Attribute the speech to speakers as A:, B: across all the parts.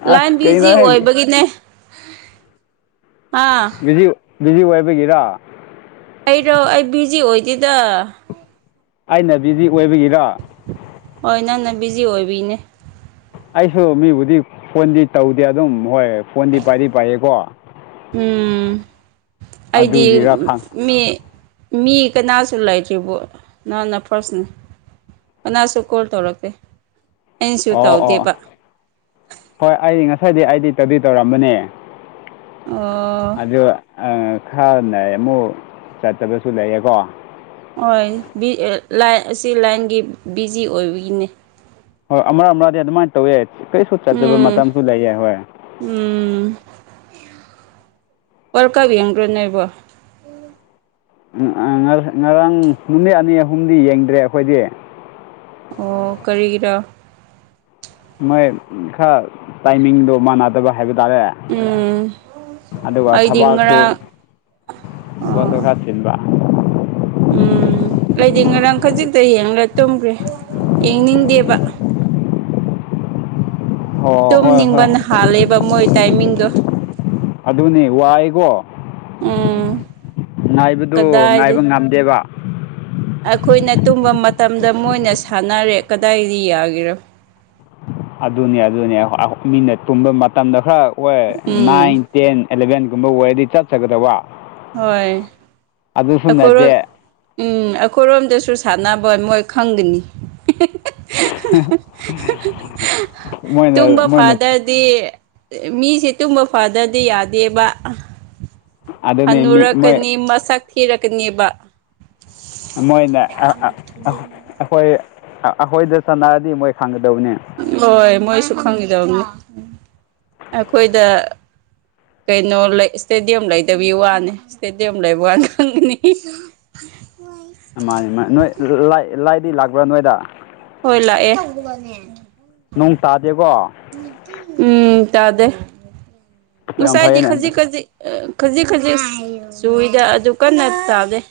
A: ꯑꯁ
B: line busy
A: ꯀꯩꯅꯣꯍꯦ
B: ꯑꯣꯏꯕꯒꯤꯅꯦ ꯑꯥ
A: ꯕꯤꯖꯤ ꯕꯤꯖꯤ ꯑꯣꯏꯕꯒꯤꯔꯥ
B: ꯑꯩꯔꯣ ꯑꯩ ꯕꯤꯖꯤ ꯑꯣꯏꯗꯦꯗ
A: ꯑꯩꯅ ꯕꯤꯖꯤ ꯑꯣꯏꯕꯒꯤꯔ
B: ꯍꯣꯏ ꯅꯪꯅ ꯕꯤꯖꯤ ꯑꯣꯏꯕꯒꯤꯅꯦ
A: ꯑꯩꯁꯨ ꯃꯤꯕꯨꯗꯤ ꯐꯣꯟꯗꯤ ꯇꯧꯗꯦ ꯑꯗꯨꯝ ꯍꯣꯏ ꯐꯣꯟꯗꯤ ꯄꯥꯏꯗꯤ ꯄꯥꯏꯌꯦꯀꯣ
B: ꯎꯝ ꯑꯩꯗꯤ
A: ꯑꯗꯨꯒꯤꯔ ꯈꯪ
B: ꯃꯤ ꯃꯤ ꯀꯅꯥꯁꯨ ꯂꯩꯇ꯭ꯔꯤꯕꯣ ꯅꯪꯅ ꯐꯔꯁꯅꯦ ꯑꯅꯥꯁꯨ ꯀꯣꯜ ꯊꯧꯔꯛꯇꯦ
A: ꯑꯣ ꯑꯣ ꯍꯣꯏ ꯑꯩ ꯉꯁꯥꯏꯗꯤ ꯑꯩꯗꯤ ꯇꯧꯗꯤ ꯇꯧꯔꯝꯕꯅꯦ
B: ꯑꯣ
A: ꯑꯗꯨ ꯈꯔꯅ ꯑꯃꯨꯛ ꯆꯠꯇꯕꯁꯨ ꯂꯩꯌꯦꯀꯣ
B: ꯍꯣꯏ ꯔꯤ ꯑ ꯂꯥꯏ ꯑꯁꯤ ꯂꯥꯏꯟꯒꯤ ꯕꯤꯖꯤ ꯑꯣꯏꯕꯒꯤꯅꯤ
A: ꯍꯣꯏ ꯑꯃꯥ ꯑꯃꯗꯤ ꯑꯗꯨꯃꯥꯏꯟ ꯇꯧꯋꯦ ꯀꯩꯁꯨ ꯆꯠꯇꯕ
B: ꯎꯝ
A: ꯃꯇꯝꯁꯨ ꯂꯩꯌꯦ ꯍꯣꯏ
B: ꯎꯝ ꯑꯣꯔ ꯀꯕꯤ ꯌꯥꯝ꯭ꯔꯅꯦꯔꯤꯕꯣ
A: ꯎꯝ ꯑ ꯉꯔꯥꯡ ꯅꯨꯃꯤꯠ ꯑꯅꯤ ꯑꯍꯨꯝꯗꯤ ꯌꯦꯡꯗ꯭ꯔꯦ ꯑꯩꯈꯣꯏꯗꯤ
B: ꯑꯣ ꯀꯔꯤꯒꯤꯔ
A: ꯃꯣꯏ ꯈꯔ ꯇꯥꯏꯃꯤꯡꯗꯣ ꯃꯥꯟꯅꯗꯕ ꯍꯥꯏꯕ ꯇꯥꯔꯦ
B: ꯎꯝ
A: ꯑꯗꯨꯒ
B: ꯑꯩꯗꯤ
A: ꯊꯕꯥꯛꯁꯨ
B: ꯉꯔꯥꯡ
A: ꯖꯕꯛꯁꯨ
B: ꯑꯣ
A: ꯈꯔ ꯆꯤꯟꯕ
B: ꯎꯝ ꯑꯩꯗꯤ ꯉꯔꯥꯡ ꯈꯖꯤꯛꯇ ꯌꯦꯡꯉꯒ ꯇꯨꯝꯈ꯭ꯔꯦ ꯌꯦꯡꯅꯤꯡꯗꯦꯕ
A: ꯑꯣ ꯍꯣꯏ ꯍꯣꯏ
B: ꯇꯨꯝꯅꯤꯡꯕꯅ ꯍꯥꯜꯂꯦꯕ ꯃꯣꯏ ꯇꯥꯏꯃꯤꯡꯗꯣ
A: ꯑꯗꯨꯅꯤ ꯋꯥꯏꯀꯣ
B: ꯎꯝ
A: ꯉꯥꯏꯕꯗꯣ ꯉꯥꯏꯕ
B: ꯀꯗꯥꯏꯗꯩ
A: ꯉꯝꯗꯦꯕ
B: ꯑꯩꯈꯣꯏꯅ ꯇꯨꯝꯕ ꯃꯇꯝꯗ ꯃꯣꯏꯅ ꯁꯥꯟꯅꯔꯦ ꯀꯗꯥꯏꯗꯒꯤ ꯌꯥꯒꯦꯔꯥ
A: ꯑꯗꯨꯅꯤ ꯑꯗꯨꯅꯤ ꯃꯤꯅ ꯇꯨꯝꯕ ꯃꯇꯝꯗ ꯈꯔ ꯑꯣꯏ
B: ꯎꯝ
A: ꯅꯥꯏꯟ ꯇꯦꯟ ꯑꯦꯂꯕꯦꯟꯒꯨꯝꯕ ꯑꯣꯏꯔꯗꯤ ꯆꯠꯆꯒꯗꯕ꯫
B: ꯍꯣꯏ
A: ꯑꯗꯨꯁꯨ
B: ꯑꯩꯈꯣꯏꯔꯣꯝ
A: ꯅꯠꯇꯦ
B: ꯎꯝ ꯑꯩꯈꯣꯏꯔꯣꯝꯗꯁꯨ ꯁꯥꯟꯅꯕ ꯃꯣꯏ ꯈꯪꯒꯅꯤ
A: ꯃꯣꯏꯅ
B: ꯇꯨꯝꯕ
A: ꯃꯣꯏꯅ
B: ꯐꯥꯗꯔ ꯗꯤ ꯃꯤꯁꯤ ꯇꯨꯝꯕ ꯐꯗꯗꯤ ꯌꯥꯗꯦꯕ
A: ꯑꯗꯨꯅꯤ ꯃꯤ ꯃꯣꯏ
B: ꯍꯅꯨꯔꯛꯀꯅꯤ ꯃꯁꯛ ꯊꯤꯔꯛꯀꯅꯦꯕ
A: ꯃꯣꯏꯅ ꯑꯩꯈꯣꯏ ꯑꯩꯈꯣꯏꯗ ꯁꯥꯟꯅꯔꯗꯤ ꯃꯣꯏ ꯈꯪꯒꯗꯕꯅꯦ
B: ꯍꯣꯏ ꯃꯣꯏꯁꯨ ꯈꯪꯒꯗꯕꯅꯤ ꯑꯩꯈꯣꯏꯗ ꯀꯩꯅꯣ ꯂꯩ ꯏꯁꯇꯦꯗꯤꯌꯝ ꯂꯩꯗꯕꯤꯒꯤ ꯋꯥꯅꯤ ꯏꯁꯇꯦꯗꯤꯌꯝ ꯂꯩꯕ ꯋꯥꯅꯤ ꯈꯪꯒꯅꯤ
A: ꯃꯥꯅꯦ ꯃꯥ ꯅꯣꯏ ꯂꯥꯏ ꯂꯥꯏꯗꯤ ꯂꯥꯛꯄ꯭ꯔꯥ ꯅꯣꯏꯗ
B: ꯍꯣꯏ ꯂꯥꯛꯑꯦ
A: ꯅꯣꯡ ꯇꯥꯗꯦꯀꯣ
B: ꯎꯝ ꯇꯥꯗꯦ
A: ꯌꯥꯝ
B: ꯉꯁꯥꯏꯗꯤ
A: ꯐꯩꯌꯦꯅꯦ
B: ꯈꯖꯤꯛ ꯈꯖꯤꯛ ꯈꯖꯤꯛ ꯈꯖꯤꯛ ꯆꯨꯔꯤꯗ ꯑꯗꯨ ꯀꯟꯅ ꯆꯥꯗꯩ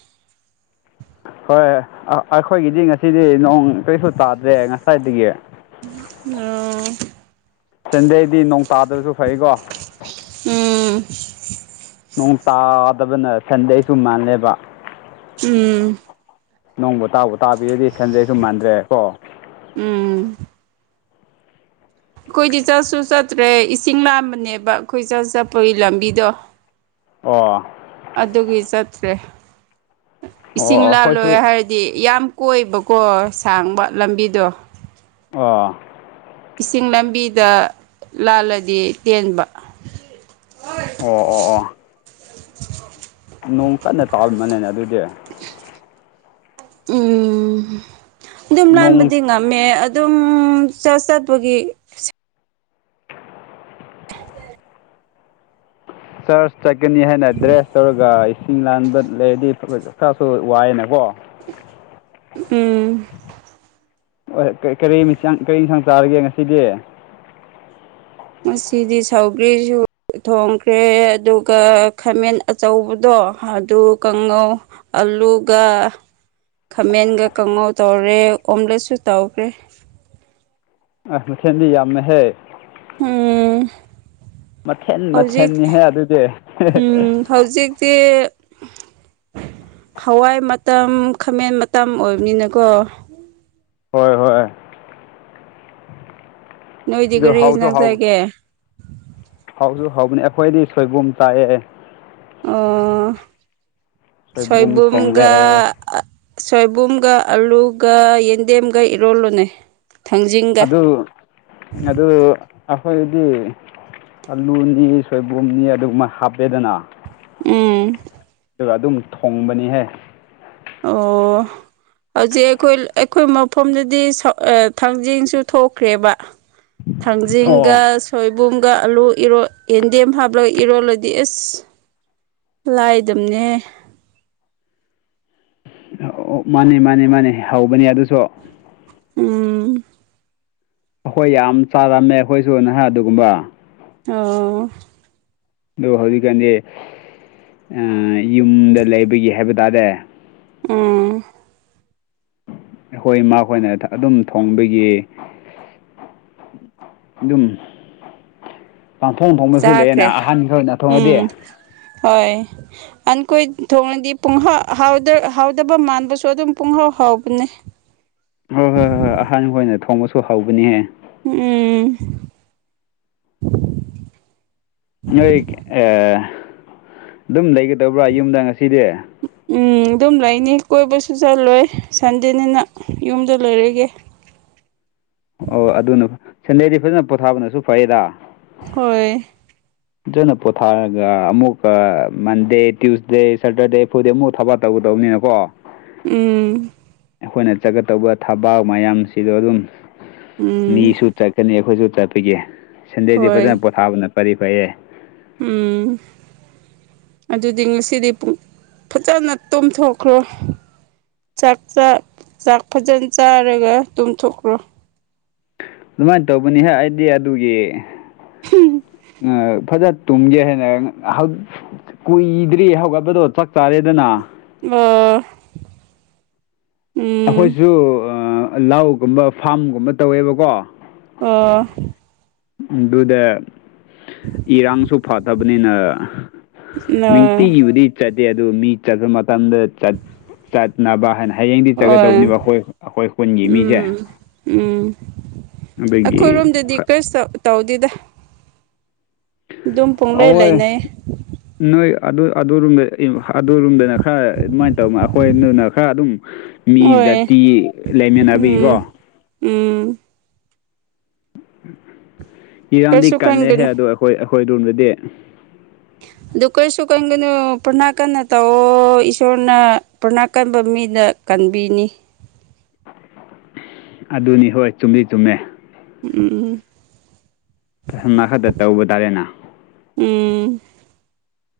A: ꯍꯣꯏ ꯑꯩꯈꯣꯏꯒꯤꯗꯤ ꯉꯁꯤꯗꯤ ꯅꯣꯡ ꯀꯔꯤꯁꯨ ꯇꯥꯗ꯭ꯔꯦ ꯉꯁꯥꯏꯗꯒꯤ
B: ꯑꯣ
A: ꯁꯟꯗꯦꯗꯤ ꯅꯣꯡ ꯇꯥꯗ꯭ꯔꯁꯨ ꯐꯩꯀꯣ
B: ꯎꯝ
A: ꯅꯣꯡ ꯇꯥꯗꯕꯅ ꯁꯟꯗꯦꯁꯨ ꯃꯥꯜꯂꯦꯕ
B: ꯎꯝ
A: ꯅꯣꯡꯕꯨ ꯇꯥꯕꯨ ꯇꯥꯕꯤꯔꯗꯤ ꯁꯟꯖꯩꯁꯨ ꯃꯥꯟꯗ꯭ꯔꯦ ꯀꯣ꯫
B: ꯎꯝ ꯑꯩꯈꯣꯏꯗꯤ ꯆꯠꯁꯨ ꯆꯠꯇ꯭ꯔꯦ ꯏꯁꯤꯡ ꯂꯥꯝꯕꯅꯦꯕ ꯑꯩꯈꯣꯏ ꯆ꯭ꯔꯁ ꯆꯠꯄꯒꯤ ꯂꯝꯕꯤꯗꯣ
A: ꯑꯣ
B: ꯑꯗꯨꯒꯤ ꯆꯠꯇ꯭ꯔꯦ
A: ꯑꯣ
B: ꯏꯁꯤꯡ
A: ꯑꯩꯈꯣꯏꯁꯨ
B: ꯂꯥꯜꯂꯣꯏ ꯍꯥꯏ ꯗꯤ ꯌꯥꯝ ꯀꯣꯏꯕꯀꯣ ꯁꯥꯡꯕ ꯂꯝꯕꯤꯗꯣ
A: ꯑꯣ
B: ꯏꯁꯤꯡ ꯂꯝꯕꯤꯗ ꯂꯥꯜꯂꯗꯤ ꯇꯦꯟꯕ꯫
A: ꯑꯣ ꯑꯣ ꯑꯣ ꯅꯣꯡ ꯀꯟꯅ ꯇꯥ ꯃꯅꯦꯅꯦ ꯑꯗꯨꯗꯤ
B: ꯎꯝ ꯑꯗꯨꯝ
A: ꯅꯣꯡ
B: ꯂꯥꯟꯕꯗꯤ ꯉꯝꯃꯦ ꯑꯗꯨꯝ ꯆꯠꯄꯒꯤ [unintelligible]
A: ꯆꯔ ꯆꯠꯀꯅꯤ ꯍꯥꯏꯅ ꯗ꯭ꯔꯦꯁ ꯇꯧꯔꯒ ꯏꯁꯤꯡ ꯂꯥꯟꯕ ꯂꯩꯔꯗꯤ ꯆꯥꯁꯨ ꯋꯥꯏꯑꯅꯀꯣ
B: ꯎꯝ꯫
A: ꯍꯣꯏ ꯀꯔꯤ ꯌꯦꯟꯁꯥꯡ ꯀꯔꯤ ꯌꯦꯁꯥꯡ ꯆꯥꯔꯒꯦ ꯉꯁꯤꯗꯤ
B: ꯉꯁꯤꯗꯤ ꯁꯧꯒ꯭ꯔꯤꯁꯨ ꯊꯣꯡꯈ꯭ꯔꯦ ꯑꯗꯨꯒ ꯈꯥꯃꯦꯟ ꯑꯆꯧꯕꯗꯣ ꯑꯗꯨ ꯀꯥꯡꯉꯧ ꯑꯂꯨꯒ ꯈꯥꯃꯦꯟꯒ ꯀꯥꯡꯉꯧ ꯇꯧꯔꯦ ꯑꯣꯝꯂꯦꯠꯁꯨ ꯇꯧꯈꯔꯦ
A: ꯑ ꯃꯊꯦꯟꯗꯤ ꯌꯥꯝꯃꯦꯍꯦ
B: ꯎꯝ
A: ꯃꯊꯦꯟ
B: ꯍꯧꯖꯤꯛ
A: ꯃꯊꯦꯟꯅꯤꯍꯧ ꯑꯗꯨꯗꯤ
B: ꯎꯝ ꯍꯧꯖꯤꯛꯇꯤ ꯍꯋꯥꯏ ꯃꯇꯝ ꯈꯥꯃꯦꯟ ꯃꯇꯝ ꯑꯣꯏꯕꯅꯤꯅꯀꯣ
A: ꯍꯣꯏ ꯍꯣꯏ
B: ꯅꯣꯏꯗꯤ
A: ꯑꯗꯨ
B: ꯀꯔꯤ
A: ꯍꯥꯎꯁꯨ
B: ꯍꯤꯟꯖꯥꯡ
A: ꯍꯥꯎꯕ
B: ꯆꯥꯒꯦ
A: ꯍꯥꯎꯁꯨ ꯍꯥꯎꯕꯅꯦ ꯑꯩꯈꯣꯏꯗꯤ ꯁꯣꯏꯕꯨꯝ ꯇꯥꯛꯑꯦ
B: ꯑꯣ
A: ꯁꯣꯏꯕꯨꯝ
B: ꯁꯣꯏꯕꯨꯡꯒꯥ
A: ꯊꯣꯡꯉꯦ
B: ꯁꯣꯏꯕꯨꯝꯒ ꯑꯂꯨꯒ ꯌꯦꯟꯗꯦꯝꯒ ꯏꯔꯣꯜꯂꯨꯅꯦ ꯊꯥꯡꯖꯤꯡꯒ
A: ꯑꯗꯨ ꯑꯗꯨ ꯑꯩꯈꯣꯏꯗꯤ ꯑꯂꯨꯅꯤ ꯁꯣꯏꯕꯨꯝꯅꯤ ꯑꯗꯨꯒꯨꯝꯕ ꯍꯥꯞꯄꯦꯗꯅ
B: ꯎꯝ
A: ꯑꯗꯨꯒ ꯑꯗꯨꯝ ꯊꯣꯡꯕꯅꯤꯍꯦ
B: ꯑꯣ ꯍꯧꯖꯤꯛ ꯑꯩꯈꯣꯏ ꯑꯩꯈꯣꯏ ꯃꯐꯝꯗꯗꯤ ꯊꯥꯡꯖꯤꯡꯁꯨ ꯊꯣꯛꯈ꯭ꯔꯦꯕ ꯊꯥꯡꯖꯤꯡꯒ
A: ꯑꯣ
B: ꯁꯣꯏꯕꯨꯝꯒ ꯑꯂꯨ ꯏꯔꯣ ꯌꯦꯟꯗꯦꯝ ꯍꯥꯞꯂꯒ ꯏꯔꯣꯜꯂꯗꯤ ꯑꯦꯁ ꯂꯥꯏꯗꯝꯗꯝꯅꯦ
A: ꯑꯣ ꯃꯥꯅꯤ ꯃꯥꯅꯤ ꯃꯥꯅꯤ ꯍꯧꯕꯅꯤ ꯑꯗꯨꯁꯨ
B: ꯎꯝ
A: ꯑꯩꯈꯣꯏ ꯌꯥꯝ ꯆꯥꯔꯝꯃꯦ ꯑꯩꯈꯣꯏꯁꯨ ꯅꯍ ꯑꯗꯨꯒꯨꯝꯕ
B: ꯑ
A: ꯑꯗꯨ ꯍꯧꯖꯤꯛꯀꯥꯟꯗꯤ ꯌꯨꯝꯗ ꯂꯩꯕꯒꯤ ꯍꯥꯏꯕ ꯇꯥꯔꯦ
B: ꯎꯝ
A: ꯑꯩꯈꯣꯏ ꯏꯃꯈꯣꯏꯅ ꯑꯗꯨꯝ ꯊꯣꯡꯕꯒꯤ ꯑꯗꯨꯝ ꯄꯥꯡꯊꯣꯛ ꯊꯣꯡꯅ ꯁ ꯂꯩꯛꯑꯦꯅ
B: ꯆꯥꯈ꯭ꯔꯦ
A: ꯑꯍꯥꯟꯕꯒꯤꯈ ꯑꯣꯏꯅ ꯊꯣꯡꯉꯗꯤ
B: ꯍꯣꯏ ꯑꯈꯣꯏ ꯊꯣꯡꯡꯂꯗꯤꯍꯥꯎ ꯍꯥꯎꯗꯕ ꯃꯥꯟꯕꯁꯨ ꯑꯗꯨꯝ ꯄꯨꯡꯍꯥꯎ ꯍꯥꯎꯕꯅꯦ
A: ꯍꯣꯏ ꯍꯣꯏ ꯍꯣꯏ ꯍꯣꯏ ꯑꯍꯥꯟꯕ ꯑꯣꯏꯅ ꯊꯣꯡꯕꯁꯨ ꯍꯧꯕꯅꯤꯍꯦ
B: ꯎꯝ
A: ꯅꯣꯏ ꯑꯗꯨꯝ ꯂꯩꯒꯗꯧꯕ꯭ꯔꯥ ꯌꯨꯝꯗ ꯉꯁꯤꯗꯤ
B: ꯎꯝ ꯑꯗꯨꯝ ꯂꯩꯅꯤ ꯀꯣꯏꯕꯁꯨ ꯆꯠꯂꯣꯏ ꯁꯟꯗꯦꯅꯤꯅ ꯌꯨꯝꯗ ꯂꯩꯣꯏꯔꯒꯦ
A: ꯑꯣ ꯑꯗꯨꯅ ꯁꯟꯗꯦꯗꯤ ꯐꯖꯅ ꯄꯣꯊꯥꯕꯅꯁꯨ ꯐꯩꯌꯦꯗ
B: ꯍꯣꯏ
A: ꯑꯗꯨꯣꯏꯅꯣ ꯄꯣꯊꯥꯔꯒ ꯑꯃꯨꯛ ꯃꯟꯗꯦ ꯇ꯭ꯌꯨꯁꯗꯦ ꯁꯦꯇꯔꯗꯦ ꯐꯨꯗꯦ ꯑꯃꯨꯛ ꯊꯥ ꯇꯧꯒꯗꯧꯅꯤꯅꯀꯣ
B: ꯎꯝ
A: ꯑꯩꯈꯣꯏꯅ ꯆꯠꯀ ꯇꯧꯕ ꯊꯕꯥꯛ ꯃꯌꯥꯝꯁꯤꯗꯣ ꯑꯗꯨꯝ
B: ꯎꯝ
A: ꯃꯤꯁꯨ ꯆꯠꯀꯅꯤ ꯑꯩꯈꯣꯏꯁꯨ ꯆꯠꯄꯤꯒꯤ ꯁꯦꯟꯗꯦꯗꯤ
B: ꯍꯣꯏ
A: ꯐꯖꯅ ꯄꯣꯊꯥꯕꯅ ꯐꯔꯤ ꯐꯩꯌꯦ
B: ꯎꯝ ꯑꯗꯨꯗꯤ ꯉꯁꯤꯗꯤ ꯄꯨꯡ ꯐꯖꯅ ꯇꯣꯝꯊꯣꯛꯈ꯭ꯔꯣ ꯆꯥꯛ ꯆꯥꯛ ꯐꯖꯅ ꯆꯥꯔꯒ ꯇꯨꯝꯊꯣꯛꯈ꯭ꯔꯣ
A: ꯑꯗꯨꯃꯥꯏꯅ ꯇꯧꯕꯅꯤꯍ ꯑꯩꯗꯤ ꯑꯗꯨꯒꯤ ꯐꯖ ꯇꯨꯝꯒꯦ ꯍꯥꯏꯅ ꯀꯨꯏꯗ꯭ꯔꯤ ꯍꯧꯒꯠꯄꯗꯣ ꯆꯥꯛ ꯆꯥꯔꯦꯗꯅ
B: ꯑ ꯎꯝ
A: ꯑꯩꯈꯣꯏꯁꯨ ꯂꯥꯎꯒꯨꯝꯕ ꯐꯥꯝꯒꯨꯝꯕ ꯇꯧꯋꯦꯕꯀꯣ
B: ꯑꯣ
A: ꯑꯗꯨꯗ ꯏꯔꯥꯡꯁꯨ ꯐꯊꯕꯅꯤꯅ ꯅꯨꯡꯇꯤꯒꯤꯕꯨꯗꯤ ꯆꯠꯇꯦ ꯑꯗꯨ ꯃꯤ ꯆꯠꯄ ꯃꯇꯝꯗ ꯆꯠꯅꯕ ꯍꯥꯏꯅ ꯍꯌꯦꯡꯗꯤ
B: ꯍꯣꯏ
A: ꯆꯠꯒꯗꯕꯅꯦꯕ ꯑꯩꯈꯣꯏ ꯑꯩꯈꯣꯏ ꯈꯨꯟꯒꯤ ꯃꯤꯁꯦ
B: ꯎꯝ ꯎꯝ
A: ꯑꯗꯨꯒꯤ
B: ꯑꯩꯈꯣꯏꯔꯣꯝꯗꯗꯤ
A: ꯈ-
B: ꯀꯔꯤꯁꯨ ꯇꯧꯗꯦꯗ ꯑꯗꯨꯝ ꯄꯨꯡꯂꯩ
A: ꯑꯍꯣꯏ
B: ꯂꯩꯅꯩ
A: ꯅꯣꯏ ꯑꯗꯨꯗ ꯑꯗꯨꯔꯣꯝꯗꯅ ꯈꯔ ꯑꯗꯨꯃꯥꯏꯅ ꯇꯧꯅꯤ ꯑꯩꯈꯣꯏꯅ ꯈꯔ ꯑꯗꯨꯝ ꯃꯤ
B: ꯍꯣꯏ
A: ꯖꯥꯇꯤ ꯂꯩꯃꯤꯟꯅꯕꯤꯒꯤꯀꯣ
B: ꯎꯝ ꯎꯝ
A: ꯏꯔꯥꯡꯗꯤ
B: ꯀꯩꯁꯨ ꯈꯟꯒꯅꯨ
A: ꯀꯜꯂꯦꯍꯦ ꯑꯗꯨꯗꯣ ꯑꯩꯈꯣꯏ ꯑꯩꯈꯣꯏ ꯔꯣꯝꯗꯗꯤ
B: ꯑꯗꯨ ꯀꯩꯁꯨ ꯈꯟꯒꯅꯨ ꯄ꯭ꯔꯊꯅꯥ ꯀꯟꯅ ꯇꯑꯣ ꯏꯁꯣꯔꯅ ꯄꯔꯅꯥ ꯀꯟꯕ ꯃꯤꯗ ꯀꯟꯕꯤꯅꯤ
A: ꯑꯗꯨꯅꯤ ꯍꯣꯏ ꯆꯨꯝꯃꯤ ꯆꯨꯝꯃꯦ
B: ꯎꯝ
A: ꯑꯃ ꯈꯛꯇ ꯇꯧꯕ ꯇꯥꯔꯦꯅꯥ
B: ꯎꯝ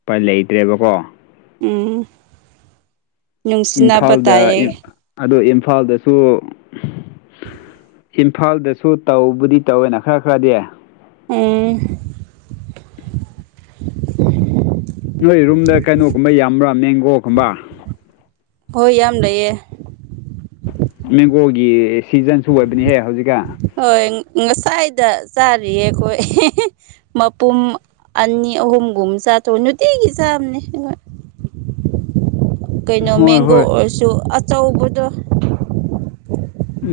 A: ꯎꯄꯥꯢ ꯂꯩꯇ꯭ꯔꯦꯕꯀꯣ
B: ꯎꯝ ꯅꯨꯡꯁꯤꯅꯕ ꯇꯥꯏꯌꯦ
A: ꯑꯗꯨ ꯏꯝꯐꯥꯜꯗꯁꯨ ꯏꯝꯐꯥꯜꯗꯁꯨ ꯇꯧꯕꯨꯗꯤ ꯇꯧꯋꯦꯅ ꯈꯔ ꯈꯔꯗꯤ
B: ꯎꯝ [unintelligible] [inaudible]
A: ꯅꯣꯏ ꯔꯨꯝꯗ ꯀꯩꯅꯣꯒꯨꯝꯕ ꯌꯥꯝꯕ꯭ꯔꯥ ꯃꯦꯡꯒꯣꯒꯨꯝꯕ
B: ꯍꯣꯏ ꯌꯥꯝ ꯂꯩꯌꯦ
A: ꯃꯦꯡꯒꯣꯒꯤ ꯁꯤꯖꯟꯁꯨ ꯑꯣꯏꯕꯅꯤꯍꯦ ꯍꯧꯖꯤꯛꯀꯥꯟ
B: ꯍꯣꯏ ꯉꯁꯥꯏꯗ ꯆꯥꯔꯤꯌꯦ ꯑꯩꯈꯣꯏ ꯃꯄꯨꯝ ꯑꯅꯤ ꯑꯍꯨꯝꯒꯨꯝ ꯆꯥꯊꯣꯛ ꯅꯨꯡꯇꯤꯒꯤ ꯆꯥꯕꯅꯦ ꯍꯣꯏ ꯀꯩꯅꯣ
A: ꯍꯣꯏ
B: ꯃꯦꯡꯒꯣ
A: ꯍꯣꯏ
B: ꯑꯣꯏꯔꯁꯨ ꯑꯆꯧꯕꯗꯣ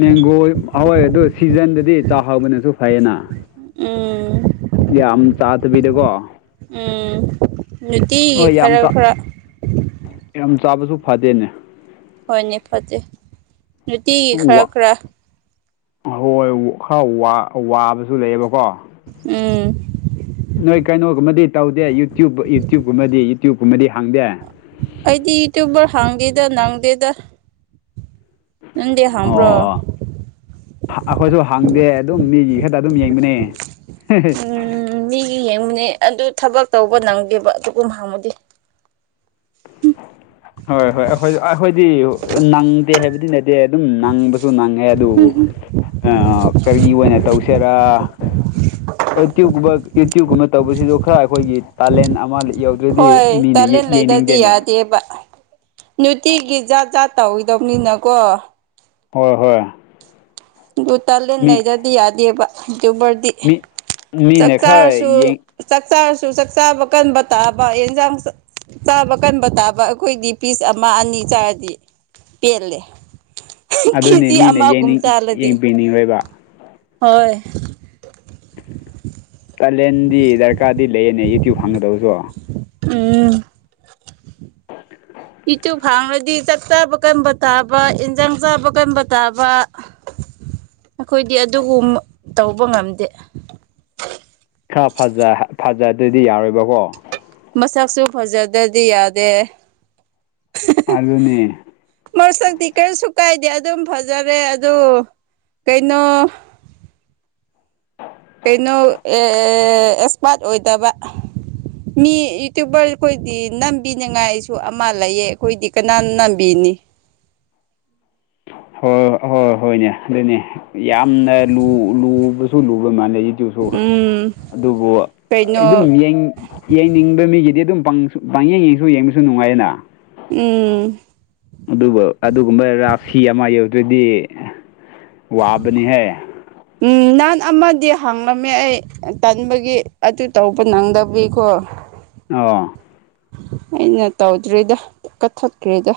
A: ꯃꯦꯡꯒꯣ ꯍꯣꯏ ꯑꯗꯨ ꯁꯤꯖꯟꯗꯗꯤ ꯆꯥ ꯍꯧꯕꯅꯁꯨ ꯐꯩꯌꯦꯅ
B: ꯎꯝ
A: ꯌꯥꯝ ꯆꯥꯗꯕꯤꯗꯀꯣ
B: ꯎꯝ ꯅꯨꯡꯇꯤꯒꯤ
A: ꯍꯣꯏ
B: ꯈꯔ
A: ꯌꯥꯝ
B: ꯈꯔ
A: ꯌꯥꯝ ꯆꯥꯕꯁꯨ ꯐꯗꯦꯅꯦ
B: ꯍꯣꯏꯅꯦ ꯐꯠꯇꯦ ꯅꯨꯡꯇꯤꯒꯤ ꯈꯔ ꯈꯔ
A: ꯑꯍꯣꯏ ꯈꯔ ꯋꯥ ꯋꯥꯕꯁꯨ ꯂꯩꯌꯦꯕꯀꯣ
B: ꯎꯝ
A: ꯅꯣꯏ ꯀꯩꯅꯣꯒꯨꯝꯕꯗꯤ ꯇꯧꯗꯦ ꯌꯨꯇ꯭ꯌꯨꯞ ꯌꯨꯇ꯭ꯌꯨꯞꯀꯨꯝꯕꯗꯤ ꯌꯨꯇ꯭ꯌꯨꯞꯀꯨꯝꯕꯗꯤ ꯍꯥꯡꯗꯦ
B: ꯑꯩꯗꯤ ꯌꯨꯇꯨꯕꯔ ꯍꯥꯡꯗꯦꯗ ꯅꯪꯗꯦꯗ ꯅꯪꯗꯤ
A: ꯑꯣ
B: ꯍꯥꯡꯕ꯭ꯔꯣ
A: ꯑꯣ ꯑꯈꯣꯏꯁꯨ ꯍꯪꯗꯦ ꯑꯗꯨꯝ ꯃꯤꯒꯤ ꯈꯛꯇ ꯑꯗꯨꯝ ꯌꯦꯡꯕꯅꯦ
B: ꯎꯝ ꯃꯤꯒꯤ ꯌꯦꯡꯕꯅꯦ ꯑꯗꯨ ꯊꯕꯛ ꯇꯧꯕ ꯅꯪꯗꯦꯕ ꯑꯗꯨꯒꯨꯝ ꯍꯥꯡꯉꯨꯗꯤ
A: ꯍꯣꯏ ꯍꯣꯏ ꯑꯩꯈꯣꯏ ꯑꯩꯈꯣꯏꯗꯤ ꯅꯪꯗꯦ ꯍꯥꯏꯕꯗꯤ ꯅꯠꯇꯦ ꯗꯦ ꯑꯗꯨꯝ ꯅꯪꯕꯁꯨ ꯅꯪꯉꯦ ꯑꯗꯨ ꯀꯔꯤ ꯑꯣꯏꯅ ꯇꯧꯁꯦꯔꯥ ꯌꯨꯇ꯭ꯌꯨꯕꯀꯨꯝꯕ ꯌꯨꯇ꯭ꯌꯨꯕꯀꯨꯝꯕ ꯇꯧꯕꯁꯤꯁꯨ ꯈꯔ ꯑꯩꯈꯣꯏꯒꯤ ꯇꯥꯂꯦꯟ ꯑꯃ ꯌꯧ
B: ꯍꯣꯏ ꯇꯦꯂꯦꯟ ꯂꯩꯗꯗꯤ ꯌꯥꯗꯦꯕ ꯅꯨꯡꯇꯤꯒꯤ ꯖꯥꯠ ꯖꯥꯠ ꯇꯧꯏꯗꯧꯕꯅꯤꯅꯀꯣ
A: ꯍꯣꯏ ꯍꯣꯏ
B: ꯗꯨ ꯇꯦꯂꯦꯟ ꯂꯩꯇ꯭ꯔꯗꯤ ꯌꯥꯗꯦꯕ ꯌꯨꯇꯨꯕꯔꯗꯤ
A: ꯃꯤ ꯃꯤ ꯅ ꯈꯔꯌꯦꯡ
B: ꯆꯥꯛ ꯆꯥꯥꯔꯁꯨ ꯆꯥꯛꯆꯥꯕ ꯀꯥꯟꯕ ꯇꯥꯕ ꯌꯦꯟꯖꯥꯡꯁꯨ ꯆꯥꯕ ꯀꯟꯕ ꯇꯥꯕ ꯑꯩꯈꯣꯏꯗꯤ ꯄꯤꯁ ꯑꯃ ꯑꯅꯤ ꯆꯥꯔꯗꯤ ꯄꯦꯜꯂꯦ
A: ꯑꯗꯨꯅꯤ
B: ꯀꯦꯖꯤ
A: ꯃꯤꯅ
B: ꯑꯃꯒꯨꯝ
A: ꯌꯦꯡꯅꯤꯡ
B: ꯆꯥꯔꯗꯤ
A: ꯌꯦꯡꯕꯤꯅꯤꯡꯉꯣꯏꯕ
B: ꯍꯣꯏ
A: ꯀꯥꯂꯦꯟꯗꯤ ꯗꯔꯀꯥꯔꯗꯤ ꯂꯩꯌꯦꯅꯦ ꯌꯨꯇ꯭ꯌꯨꯕ ꯍꯥꯡꯒꯗꯕꯁꯨ
B: ꯎꯝ ꯌꯨꯇ꯭ꯌꯨꯞ ꯍꯥꯡꯂꯗꯤ ꯆꯥꯛ ꯆꯥꯕ ꯀꯟꯕ ꯇꯥꯕ ꯏꯟꯁꯥꯡ ꯆꯥꯕ ꯀꯟꯕ ꯇꯥꯕ ꯑꯩꯈꯣꯏꯗꯤ ꯑꯗꯨꯒꯨꯝ ꯇꯧꯕ ꯉꯝꯗꯦ
A: ꯈꯔ ꯐꯖ ꯐꯖꯗꯗꯤ ꯌꯥꯎꯔꯣꯏꯕꯀꯣ
B: ꯃꯁꯛꯁꯨ ꯐꯖꯗꯗꯤ ꯌꯥꯗꯦ
A: ꯑꯗꯨꯅꯤ
B: ꯃꯁꯛꯇꯤ ꯀꯔꯤꯁꯨ ꯀꯥꯏꯗꯦ ꯑꯗꯨꯝ ꯐꯖꯔꯦ ꯑꯗꯨ ꯀꯩꯅꯣ ꯀꯩꯅꯣ ꯑꯦꯛꯁꯄꯥ꯭ꯔꯠ ꯑꯣꯏꯗꯕ ꯃꯤ ꯌꯨꯇ꯭ꯌꯨꯕꯔ ꯑꯩꯈꯣꯏꯗꯤ ꯅꯝꯕꯤꯅꯤꯉꯥꯏꯁꯨ ꯑꯃ ꯂꯩꯌꯦ ꯑꯩꯈꯣꯏꯗꯤ ꯀꯅꯥꯅ ꯅꯝꯕꯤꯅꯤ
A: ꯍꯣꯏ ꯍꯣꯏ ꯍꯣꯏ ꯍꯣꯏꯅꯦ ꯑꯗꯨꯅꯦ ꯌꯥꯝꯅ ꯂꯨꯕꯁꯨ ꯂꯨꯕ ꯃꯥꯜꯂꯦ ꯁꯨ
B: ꯎꯝ
A: ꯑꯗꯨꯕꯨ
B: ꯀꯩꯅꯣ
A: ꯑꯗꯨꯝ ꯌꯦꯡ ꯌꯦꯡꯅꯤꯡꯕ ꯃꯤꯒꯤꯗꯤ ꯑꯗꯨꯝ ꯄꯪꯌꯦꯡ ꯌꯦꯡꯁꯨ ꯌꯦꯡꯕꯁꯨ ꯅꯨꯡꯉꯥꯏꯌꯦꯅ
B: ꯎꯝ
A: ꯑꯗꯨꯒ ꯑꯗꯨꯒꯨꯝꯕ ꯔꯥꯐꯤ ꯑꯃ ꯌꯧꯗ꯭ꯔꯗꯤ ꯋꯥꯕꯅꯤꯍꯦ
B: ꯎꯝ ꯅꯍꯥꯟ ꯑꯃꯗꯤ ꯍꯥꯡꯂꯝꯃꯦ ꯑꯩ ꯇꯟꯕꯒꯤ ꯑꯗꯨ ꯇꯧꯕ ꯅꯪꯗꯕꯤꯀꯣ
A: ꯑꯣ
B: ꯑꯩꯅ ꯇꯧꯗ꯭꯭ꯔꯤꯗ ꯀꯥꯛꯊꯠꯈ꯭꯭ꯔꯦꯗ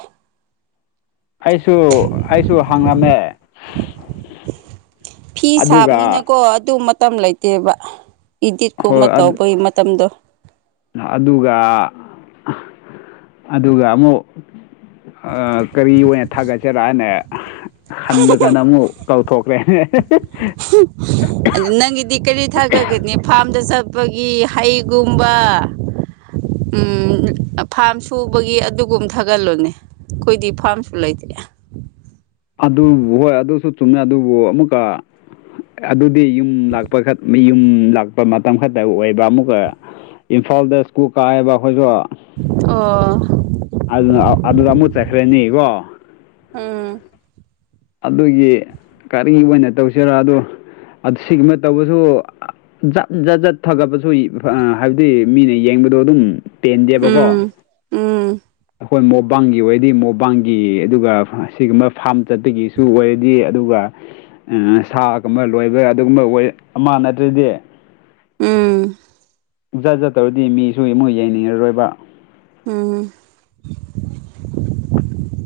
A: ꯑꯩꯁꯨ ꯑꯩꯁꯨ ꯍꯥꯡꯂꯝꯃꯦ
B: ꯐꯤ ꯁꯥꯕꯅꯤꯅꯀꯣ ꯑꯗꯨ ꯃꯇꯝ ꯂꯩꯇꯦꯕ ꯏꯗꯤꯠꯀꯨꯝꯕ
A: ꯍꯣꯏ
B: ꯇꯧꯕꯒꯤ ꯃꯇꯝꯗꯣ
A: ꯑꯗꯨꯒ ꯑꯗꯨꯒ ꯑꯃꯨꯛ ꯑꯥ ꯀꯔꯤ ꯑꯣꯏꯅ ꯊꯥꯒꯠꯁꯤꯔꯅꯦ ꯍꯟꯕ ꯀꯥꯟꯗ ꯑꯃꯨꯛ ꯀꯧꯊꯣꯛꯈ꯭ꯔꯦꯅꯦ
B: ꯑꯗꯨ ꯅꯪꯒꯤꯗꯤ ꯀꯔꯤ ꯊꯥꯒꯠꯀꯅꯤ ꯐꯥꯝꯗ ꯆꯠ ꯄꯒꯤ ꯍꯩꯒꯨꯝꯕ ꯎꯝ ꯐ꯭ꯥꯔꯝ ꯁꯨꯕꯒꯤ ꯑꯗꯨꯒꯨꯝ ꯊꯥꯒꯠꯂꯨꯅꯦ ꯑꯩꯈꯣꯏꯗꯤ ꯐꯥꯝꯁꯨ ꯂꯩꯇꯦ
A: ꯑꯗꯨꯕꯨ ꯍꯣꯏ ꯑꯗꯨꯁꯨ ꯆꯨꯝꯃꯦ ꯑꯗꯨꯕꯨ ꯑꯃꯨꯛꯀ ꯑꯗꯨꯗꯤ ꯌꯨꯝ ꯂꯥꯛꯄ ꯌꯨꯝ ꯂꯥꯛꯄ ꯃꯇꯝ ꯈꯛꯇ ꯑꯣꯏꯕ ꯑꯃꯨꯛꯀ ꯏꯝꯐꯥꯜꯗ ꯁ꯭ꯀꯨꯜ ꯀꯥꯢꯌꯦꯕ ꯑꯈꯣꯏꯁꯨ
B: ꯑꯣ
A: ꯑꯗꯨꯅ ꯑꯗꯨꯗ ꯑꯃꯨꯛ ꯆꯠꯈ꯭ꯔꯅꯤꯀꯣ
B: ꯎꯝ
A: ꯑꯗꯨꯒꯤ ꯀꯔꯤ ꯑꯣꯏꯅ ꯇꯧꯁꯤꯔ ꯑꯗꯣ ꯁꯤꯒꯨꯝꯕ ꯇꯧꯕꯁꯨ ꯖꯥꯠ ꯖꯥꯠ ꯖꯥꯠ ꯊꯥꯒꯠꯄꯁꯨ ꯍꯥꯏꯕꯗꯤ ꯃꯤꯅ ꯌꯦꯡꯕꯗꯣ ꯑꯗꯨꯝ ꯄꯦꯟꯗꯦꯕꯀꯣ
B: ꯎꯝ ꯎꯝ
A: ꯑꯩꯈꯣꯏ ꯃꯣꯕꯥꯡꯒꯤ ꯑꯣꯏꯔꯗꯤ ꯃꯣꯕꯥꯡꯒꯤ ꯑꯗꯨꯒ ꯁꯤꯒꯨꯝꯕ ꯐꯥꯝ ꯆꯠꯄꯒꯤꯁꯨ ꯑꯣꯏꯔꯗꯤ ꯑꯗꯨꯒ ꯁꯥꯒꯨꯝꯕ ꯂꯣꯏꯕ ꯑꯗꯨꯒꯨꯝꯕ ꯑꯣꯏ ꯑꯃ ꯅꯠꯇ꯭ꯔꯗꯤ
B: ꯎꯝ
A: ꯖꯥꯠ ꯖꯥꯠ ꯇꯧꯔꯗꯤ ꯃꯤꯁꯨ ꯃꯣꯏ ꯌꯥꯡꯅꯤꯡꯉꯔꯣꯏꯕ
B: ꯎꯝ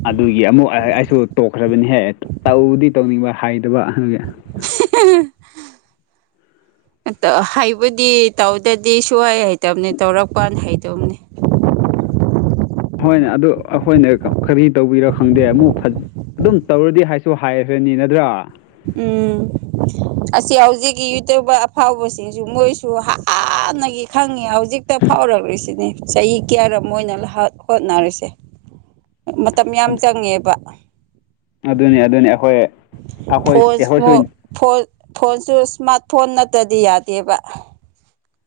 A: ꯑꯗꯨꯒꯤ ꯑꯃꯨꯛ ꯑꯩꯁꯨ ꯇꯣꯛꯈ꯭ꯔꯕꯅꯤꯍꯦ ꯇꯧꯗꯤ ꯇꯧꯅꯤꯡꯕ ꯍꯩꯇꯕ
B: [unintelligible] ꯑ ꯍꯩꯕꯗꯤ ꯇꯧꯗꯗꯤ ꯁꯨꯡꯍꯩ ꯍꯩꯇꯕꯅꯦ ꯇꯧꯔꯛꯀꯥꯟ ꯍꯩꯗꯧꯕꯅꯦ
A: ꯍꯣꯏꯅꯦ ꯑꯗꯨ ꯑꯩꯈꯣꯏꯅ ꯀꯔꯤ ꯇꯧꯕꯤꯔꯣ ꯈꯪꯗꯦ ꯑꯃꯨꯛ ꯑꯗꯨꯝ ꯇꯧꯔꯗꯤ ꯍꯥꯏꯁꯨ ꯍꯥꯏꯈ꯭ꯔꯅꯤ ꯅꯠꯇ꯭ꯔꯥ
B: ꯎꯝ ꯑꯁꯤ ꯍꯧꯖꯤꯛꯀꯤ ꯌꯨꯇ꯭ꯌꯨꯕꯔ ꯑꯐꯥꯎꯕꯁꯤꯡꯁꯨ ꯃꯣꯏꯁꯨ ꯍꯥꯟꯅꯒꯤ ꯈꯪꯉꯤ ꯍꯧꯖꯤꯛ ꯍꯛꯇ ꯐꯥꯎꯔꯛꯂꯤꯁꯤꯅꯦ ꯆꯍꯤ ꯀꯌꯥꯔ ꯑꯣꯏꯅ ꯍꯣꯠꯅꯔꯤꯁꯦ ꯃꯇꯝ ꯌꯥꯝ ꯆꯪꯉꯦꯕ
A: ꯑꯗꯨꯅꯤ ꯑꯗꯨꯅꯤ ꯑꯩꯈꯣꯏ ꯑꯩꯈꯣꯏ
B: ꯐꯣꯟꯃꯨ
A: ꯑꯩꯈꯣꯏꯁꯨ
B: ꯐꯣꯟ ꯐꯣꯟꯁꯨ ꯏꯁꯃꯥꯔꯠ ꯐꯣꯟ ꯅꯠꯇ꯭ꯔꯗꯤ ꯌꯥꯗꯦꯕ